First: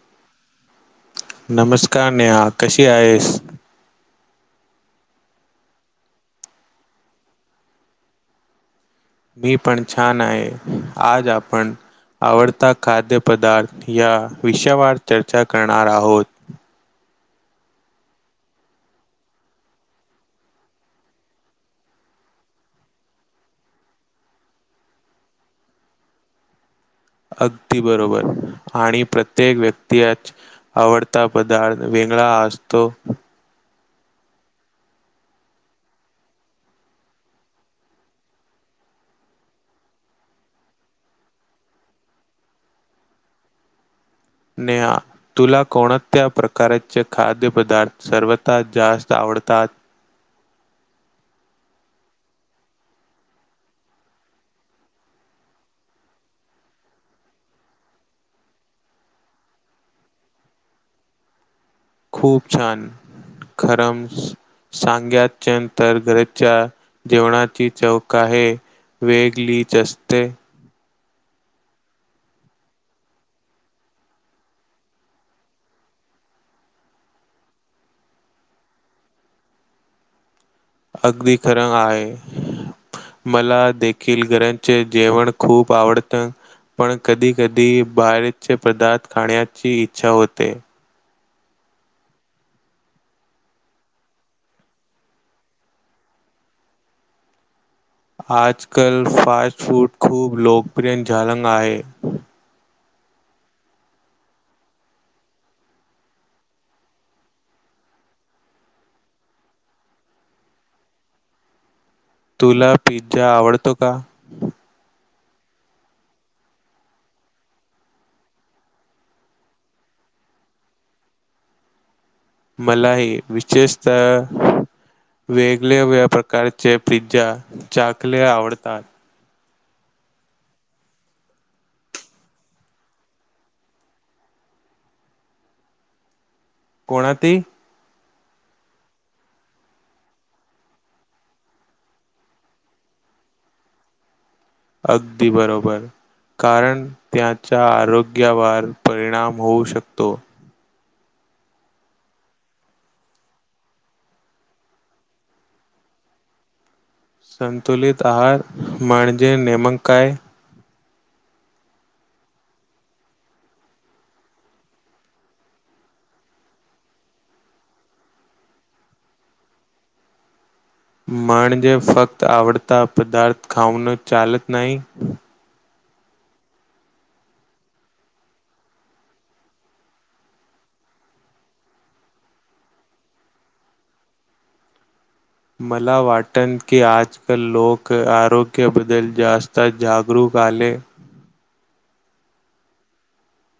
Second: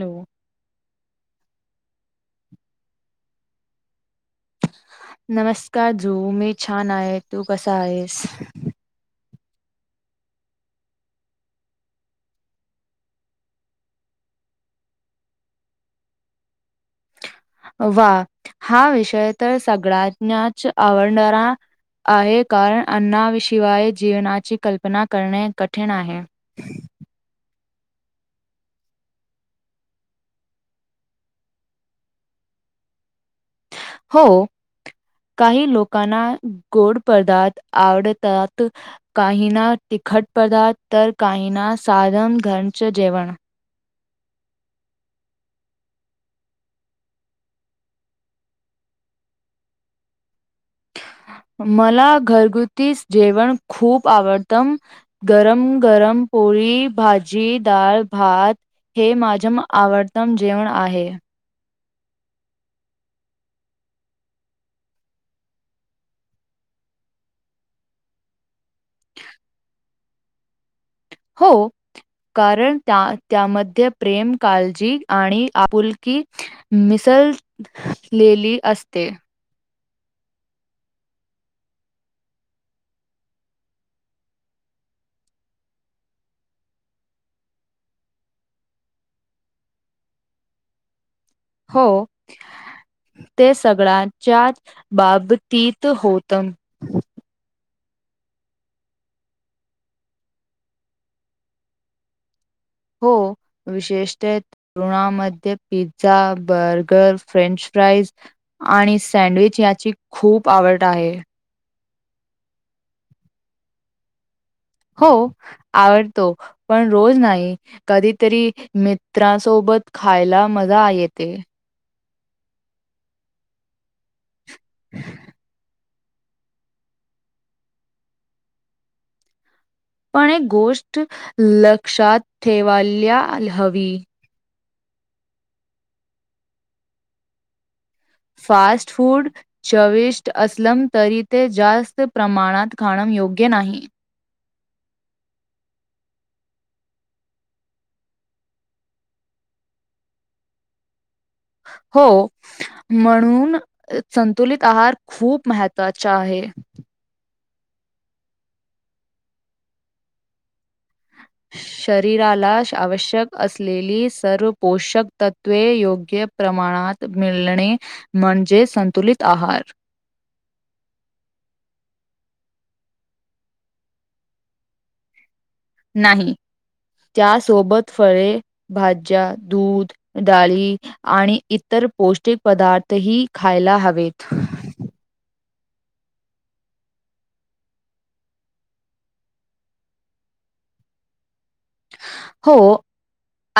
Hello? नमस्कार, नेहा कशी आहेस? नमस्कार जु, मी छान आहे, तू कसा आहेस? मी पण छान आहे, आज आपण आवडता खाद्यपदार्थ या विषयावर चर्चा करणार आहोत. वाहा! विषय तर सगळ्यांनाच आवडणारा आहे, कारण अन्नाशिवाय जीवनाची कल्पना करणे कठीण आहे. अगदी बरोबर आणि प्रत्येक व्यक्ती आवडता पदार्थ वेगळा असतो. हो, काही लोकांना गोड पदार्थ आवडतात, काहींना तिखट पदार्थ, तर काहीना साधन घरच जेवण नेहा तुला कोणत्या प्रकारचे खाद्यपदार्थ सर्वतां जास्त आवडतात. मला घरगुती जेवण खूप आवडतम, गरम गरम पोळी, भाजी, डाळ, भात, हे माझं आवडतम जेवण आहे. खूप छान, खरम सांग्याच्या तर घरच्या जेवणाची चौव आहे. वेगलीचस् अस ते. हो, कारण त्यामध्ये प्रेम काळजी आणि आपुलकी मिसळलेली असते. अगदी खरं आहे. मला देखील घरांचे जेवण खूप आवडत, पण कधी कधी बाहेरचे पदार्थ खाण्याची इच्छा होते. हो, ते सगळ्यांच्याच बाबतीत होतम. आजकाल फास्ट फूड खूप लोकप्रिय झालंग आहे. हो, विशेषतः तरुणामध्ये पिझ्झा, बर्गर, फ्रेंच फ्राईज आणि सॅण्डविच याची खूप आवड आहे. तुला पिझ्झा आवडतो का? हो, आवडतो पण रोज नाही. कधीतरी मित्रांसोबत खायला मजा येते. मला ही, विशेषत वेगळे व प्रकारचे पिझ्झा चाकले आवडतात पण एक गोष्ट लक्षात ठेवायला हवी कोणा ती? फास्ट फूड चविष्ट असलंम तरी ते जास्त प्रमाणात खाणं योग्य नाही. अगदी बरोबर, कारण त्याच्या आरोग्यावर परिणाम होऊ शकतो हो, म्हणून संतुलित आहार खूप महत्त्वाचा आहे. संतुलित आहार म्हणजे नेमक काय? शरीराला आवश्यक असलेली सर्व पोषक तत्त्वे योग्य प्रमाणात मिळणे म्हणजे संतुलित आहार म्हणजे फक्त आवडता पदार्थ खाऊन चालत नाही? नाही, त्यासोबत फळे, भाज्या, दूध, डाळी आणि इतर पौष्टिक पदार्थही खायला हवेत मला वाटन की आजकाल लोक आरोग्याबद्दल जास्त जागरूक आले हो,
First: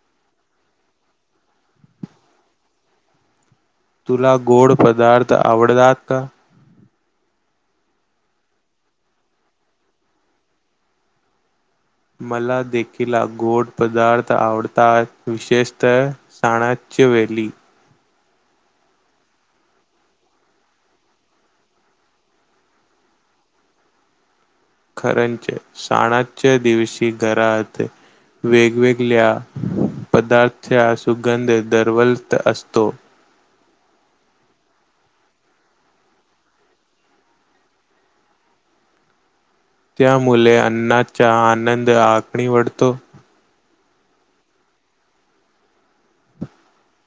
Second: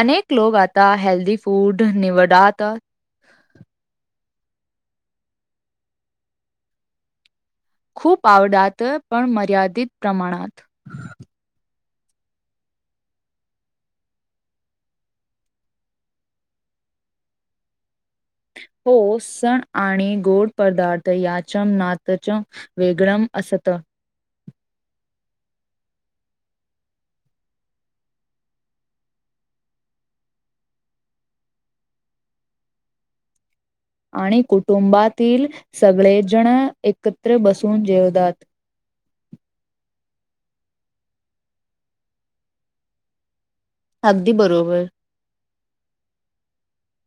अनेक लोक आता हेल्दी फूड निवडात तुला गोड पदार्थ आवडतात का? खूप आवडात पण मर्यादित प्रमाणात मला देखील गोड पदार्थ आवडतात विशेषतः साणाच्य वेली हो, सण आणि गोड पदार्थ याच नातच वेगळम असत खरंच साणाच्या दिवशी घरात वेगवेगळ्या पदार्था सुगंध दरवलत असतो आणि कुटुंबातील सगळेजण एकत्र बसून जेवतात त्यामुळेल अण्णाचा आनंद आखणी वढतो अगदी बरोबर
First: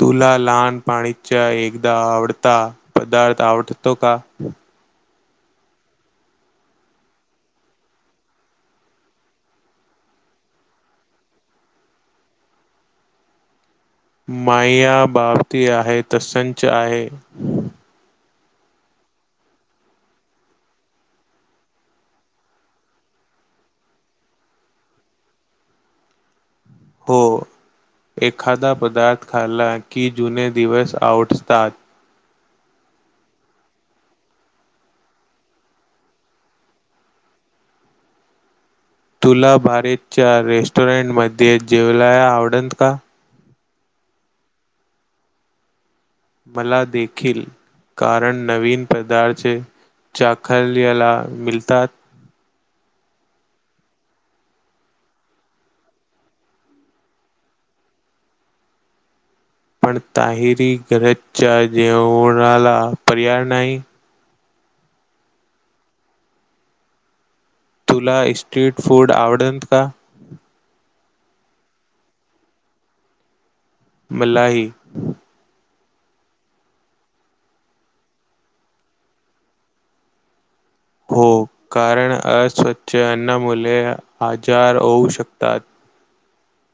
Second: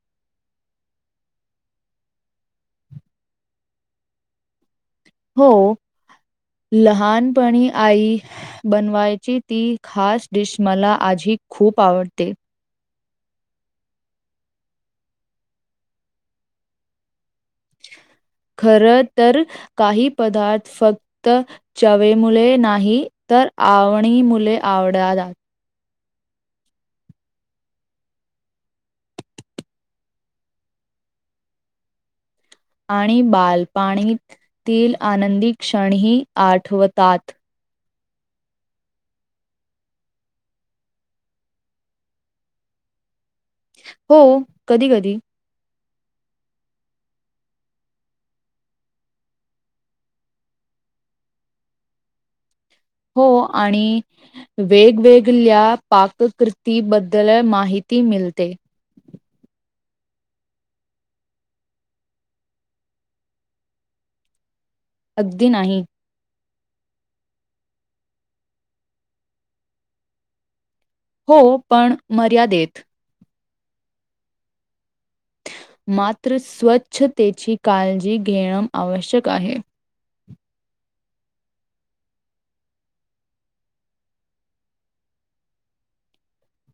तुला लहान पाणीच्या एकदा आवडता पदार्थ आवडतो का हो लहानपणी आई बनवायची ती खास डिश मला आजी खूप आवडते माया बापती आहे तर संच आहे खरं तर काही पदार्थ फक्त चवे मुले नाही तर आवणी मुले आवडतात हो एखादा पदार्थ खाल्ला की जुने दिवस आवटतात आणि बाल पाणीतील आनंदी क्षणही आठवतात तुला बारतच्या रेस्टॉरंट मध्ये जेवलाला आवडल का हो कधी कधी मला देखील, कारण नवीन पदार्थ चाखल्याला मिळतात हो आणि वेगवेगळ्या पाककृतीबद्दल माहिती मिळते पण ताहिरी घरच्या जेवणाला पर्याय नाही अगदी नाही तुला स्ट्रीट फूड आवडेल का? हो पण मर्यादेत मल्ला ही मात्र स्वच्छतेची काळजी घेणं आवश्यक आहे हो कारण अस्वच्छ अन्न मुले आजार होऊ शकतात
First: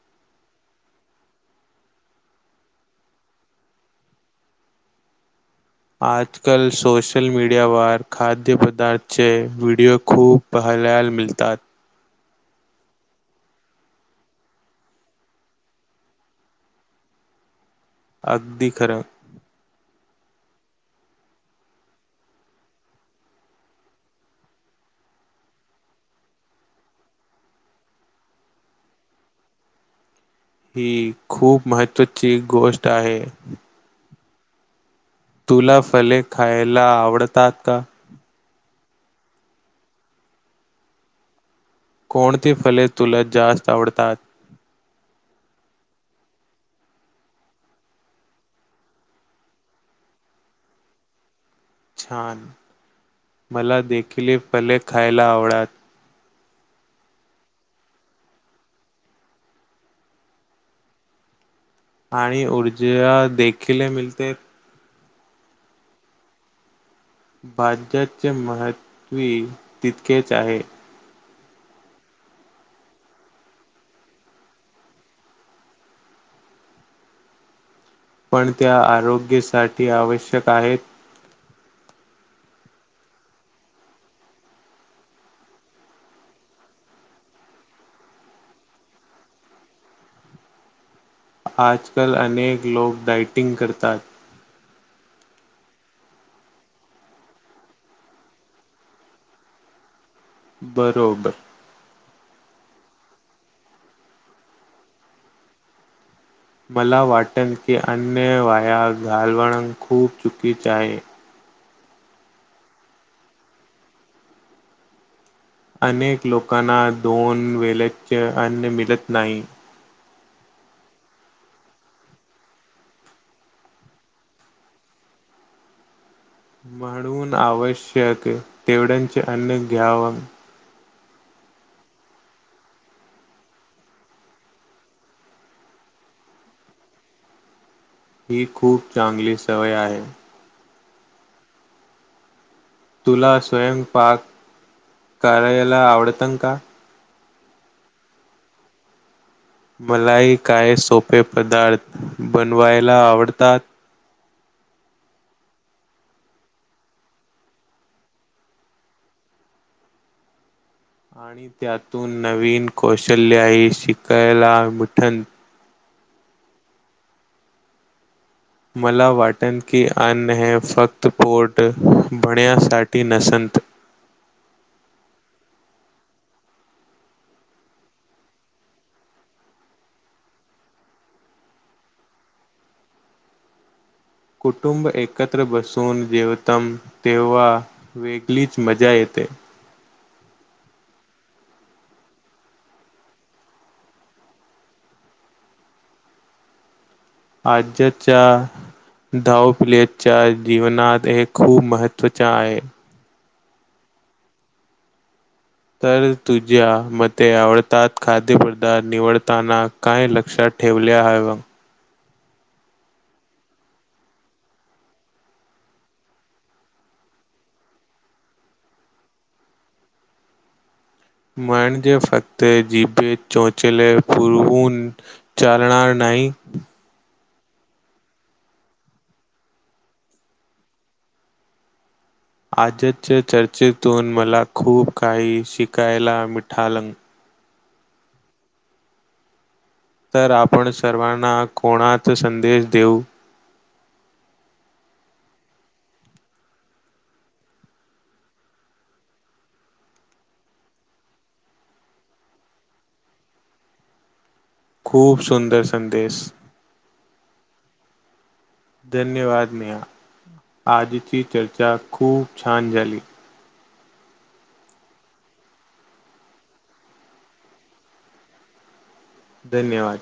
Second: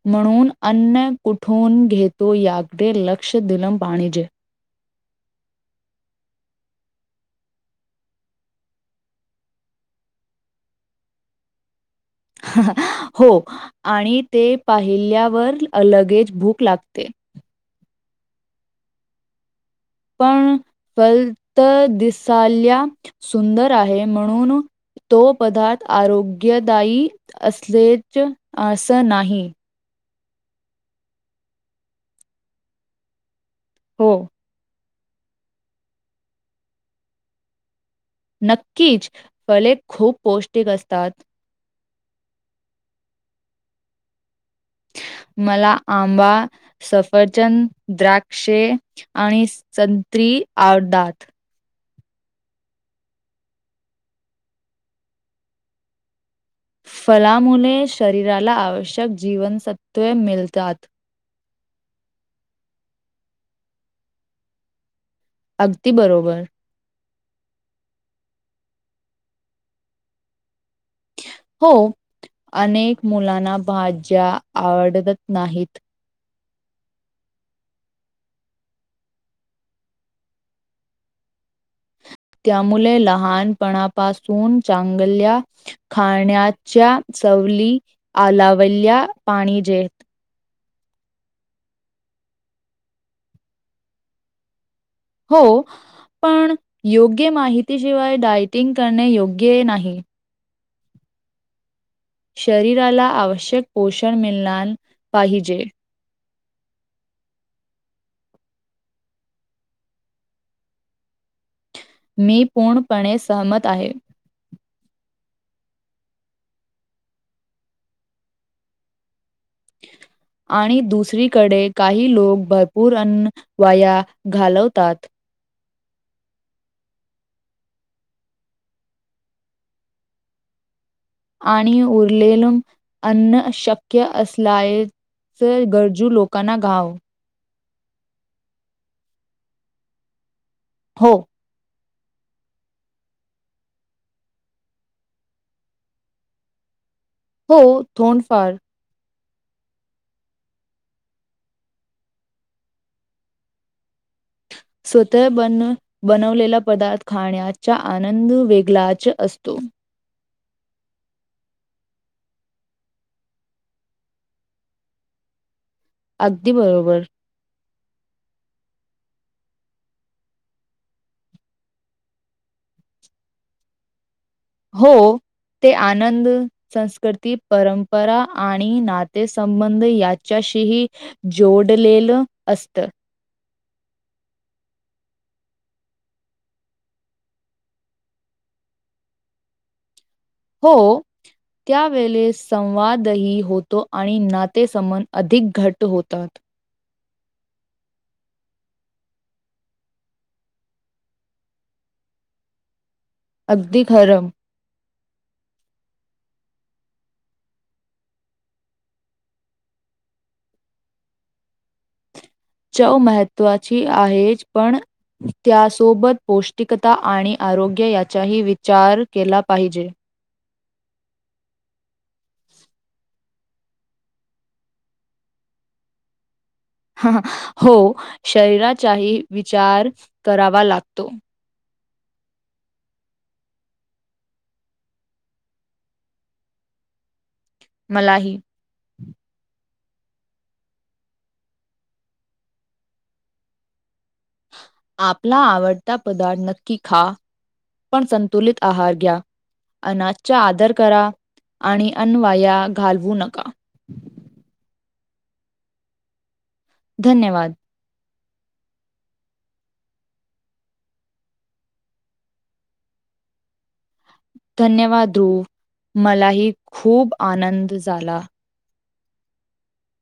म्हणून अन्न कुठून घेतो याकडे लक्ष दिलम पाणिजे आजकाल सोशल मीडियावर खाद्यपदार्थाचे व्हिडिओ खूप पहायलाल मिळतात हो आणि ते पाहिल्यावर लगेज भूक लागते अगदी खरं पण फलत दिसाला सुंदर आहे म्हणून तो पदार्थ आरोग्यदायी असलेच असं नाही ही खूप महत्त्वाची गोष्ट आहे हो तुला फले खायला आवडतात का? नक्कीच, फले खूप पौष्टिक असतात. कोणती फले तुला जास्त आवडतात? मला आंबा, सफरचंद, द्राक्षे आणि संत्री आवडात छान, मला देखील फले खायला आवडत फलामुळे शरीराला आवश्यक जीवनसत्त्वे मिळतात आणि ऊर्जा देखील मिळते. अगदी बरोबर भाज्याच महत्व तितकेच आहे हो अनेक मुलांना भाज्या आवडतत नाहीत. पण त्या आरोग्यासाठी आवश्यक आहेत त्यामुळेले लहानपणापासून चांगल्या खाण्याच्या सवली आलावल्या पाहीजेत आजकाल अनेक लोक डायटिंग करतात हो पण योग्य माहितीशिवाय डायटिंग करणे योग्य नाही बरोबर शरीराला आवश्यक पोषण मिळणार पाहिजे. मला वाटन की अन्य वाया घालवण खूप चुकीच आहे. मी पूर्णपणे सहमत आहे. अनेक लोकांना दोन वेल्याचे अन्न मिळत नाही आणि दुसरीकडे काही लोक भरपूर अन्न वाया घालवतात म्हणून आवश्यक तेवढ्यांचे अन्न घ्याव आणि उरलेल अन्न शक्य असल्याच गरजू लोकांना गाव ही खूप चांगली सवय आहे हो तुला स्वयंपाक करायला आवडतं न का हो धोंडफार मलाही काय सोपे पदार्थ बनवायला आवडतात स्वतः बनवलेला पदार्थ खाण्याचा आनंद वेगळाच असतो. आणि त्यातून नवीन कौशल्याही शिकायला मिठण अगदी बरोबर मला वाटण की अन्न हेै फक्त पोट भण्यासाठी नसंत हो ते आनंद संस्कृती परंपरा आणि नातेसंबंध याच्याशीही जोडलेलं असत कुटुंब एकत्र बसून जेवतम तेव्हा वेगळीच मजा येते हो त्यावेळे संवादही होतो आणि नातेसमन अधिक घट होतात आज्याच्या धावपिलेच्या जीवनात हे खूप महत्त्वाचे आहे अगदी खरम तर तुझ्या मते आवडतात खाद्यपदार्थ निवडताना काय लक्षात ठेवले ह बग चव महत्त्वाची आहे पण त्यासोबत पौष्टिकता आणि आरोग्य याचाही विचार केला पाहिजे. म्हणजे फक्त जिभेत चोचेले पुरवून चालणार नाही. हो शरीराचाही विचार करावा लागतो. आजच्या चर्चेतून मला खूप काही शिकायला मिठालंग मलाही तर आपण सर्वांना कोणाात संदेश देऊ आपला आवडता पदार्थ नक्की खा पण संतुलित आहार घ्या अनाजचा आदर करा आणि अन्वया घालवू नका. खूप सुंदर संदेश धन्यवाद. धन्यवाद नेहा आजची चर्चा खूप छान झाली धन्यवाद रु मलाही खूप आनंद झाला. धन्यवाद.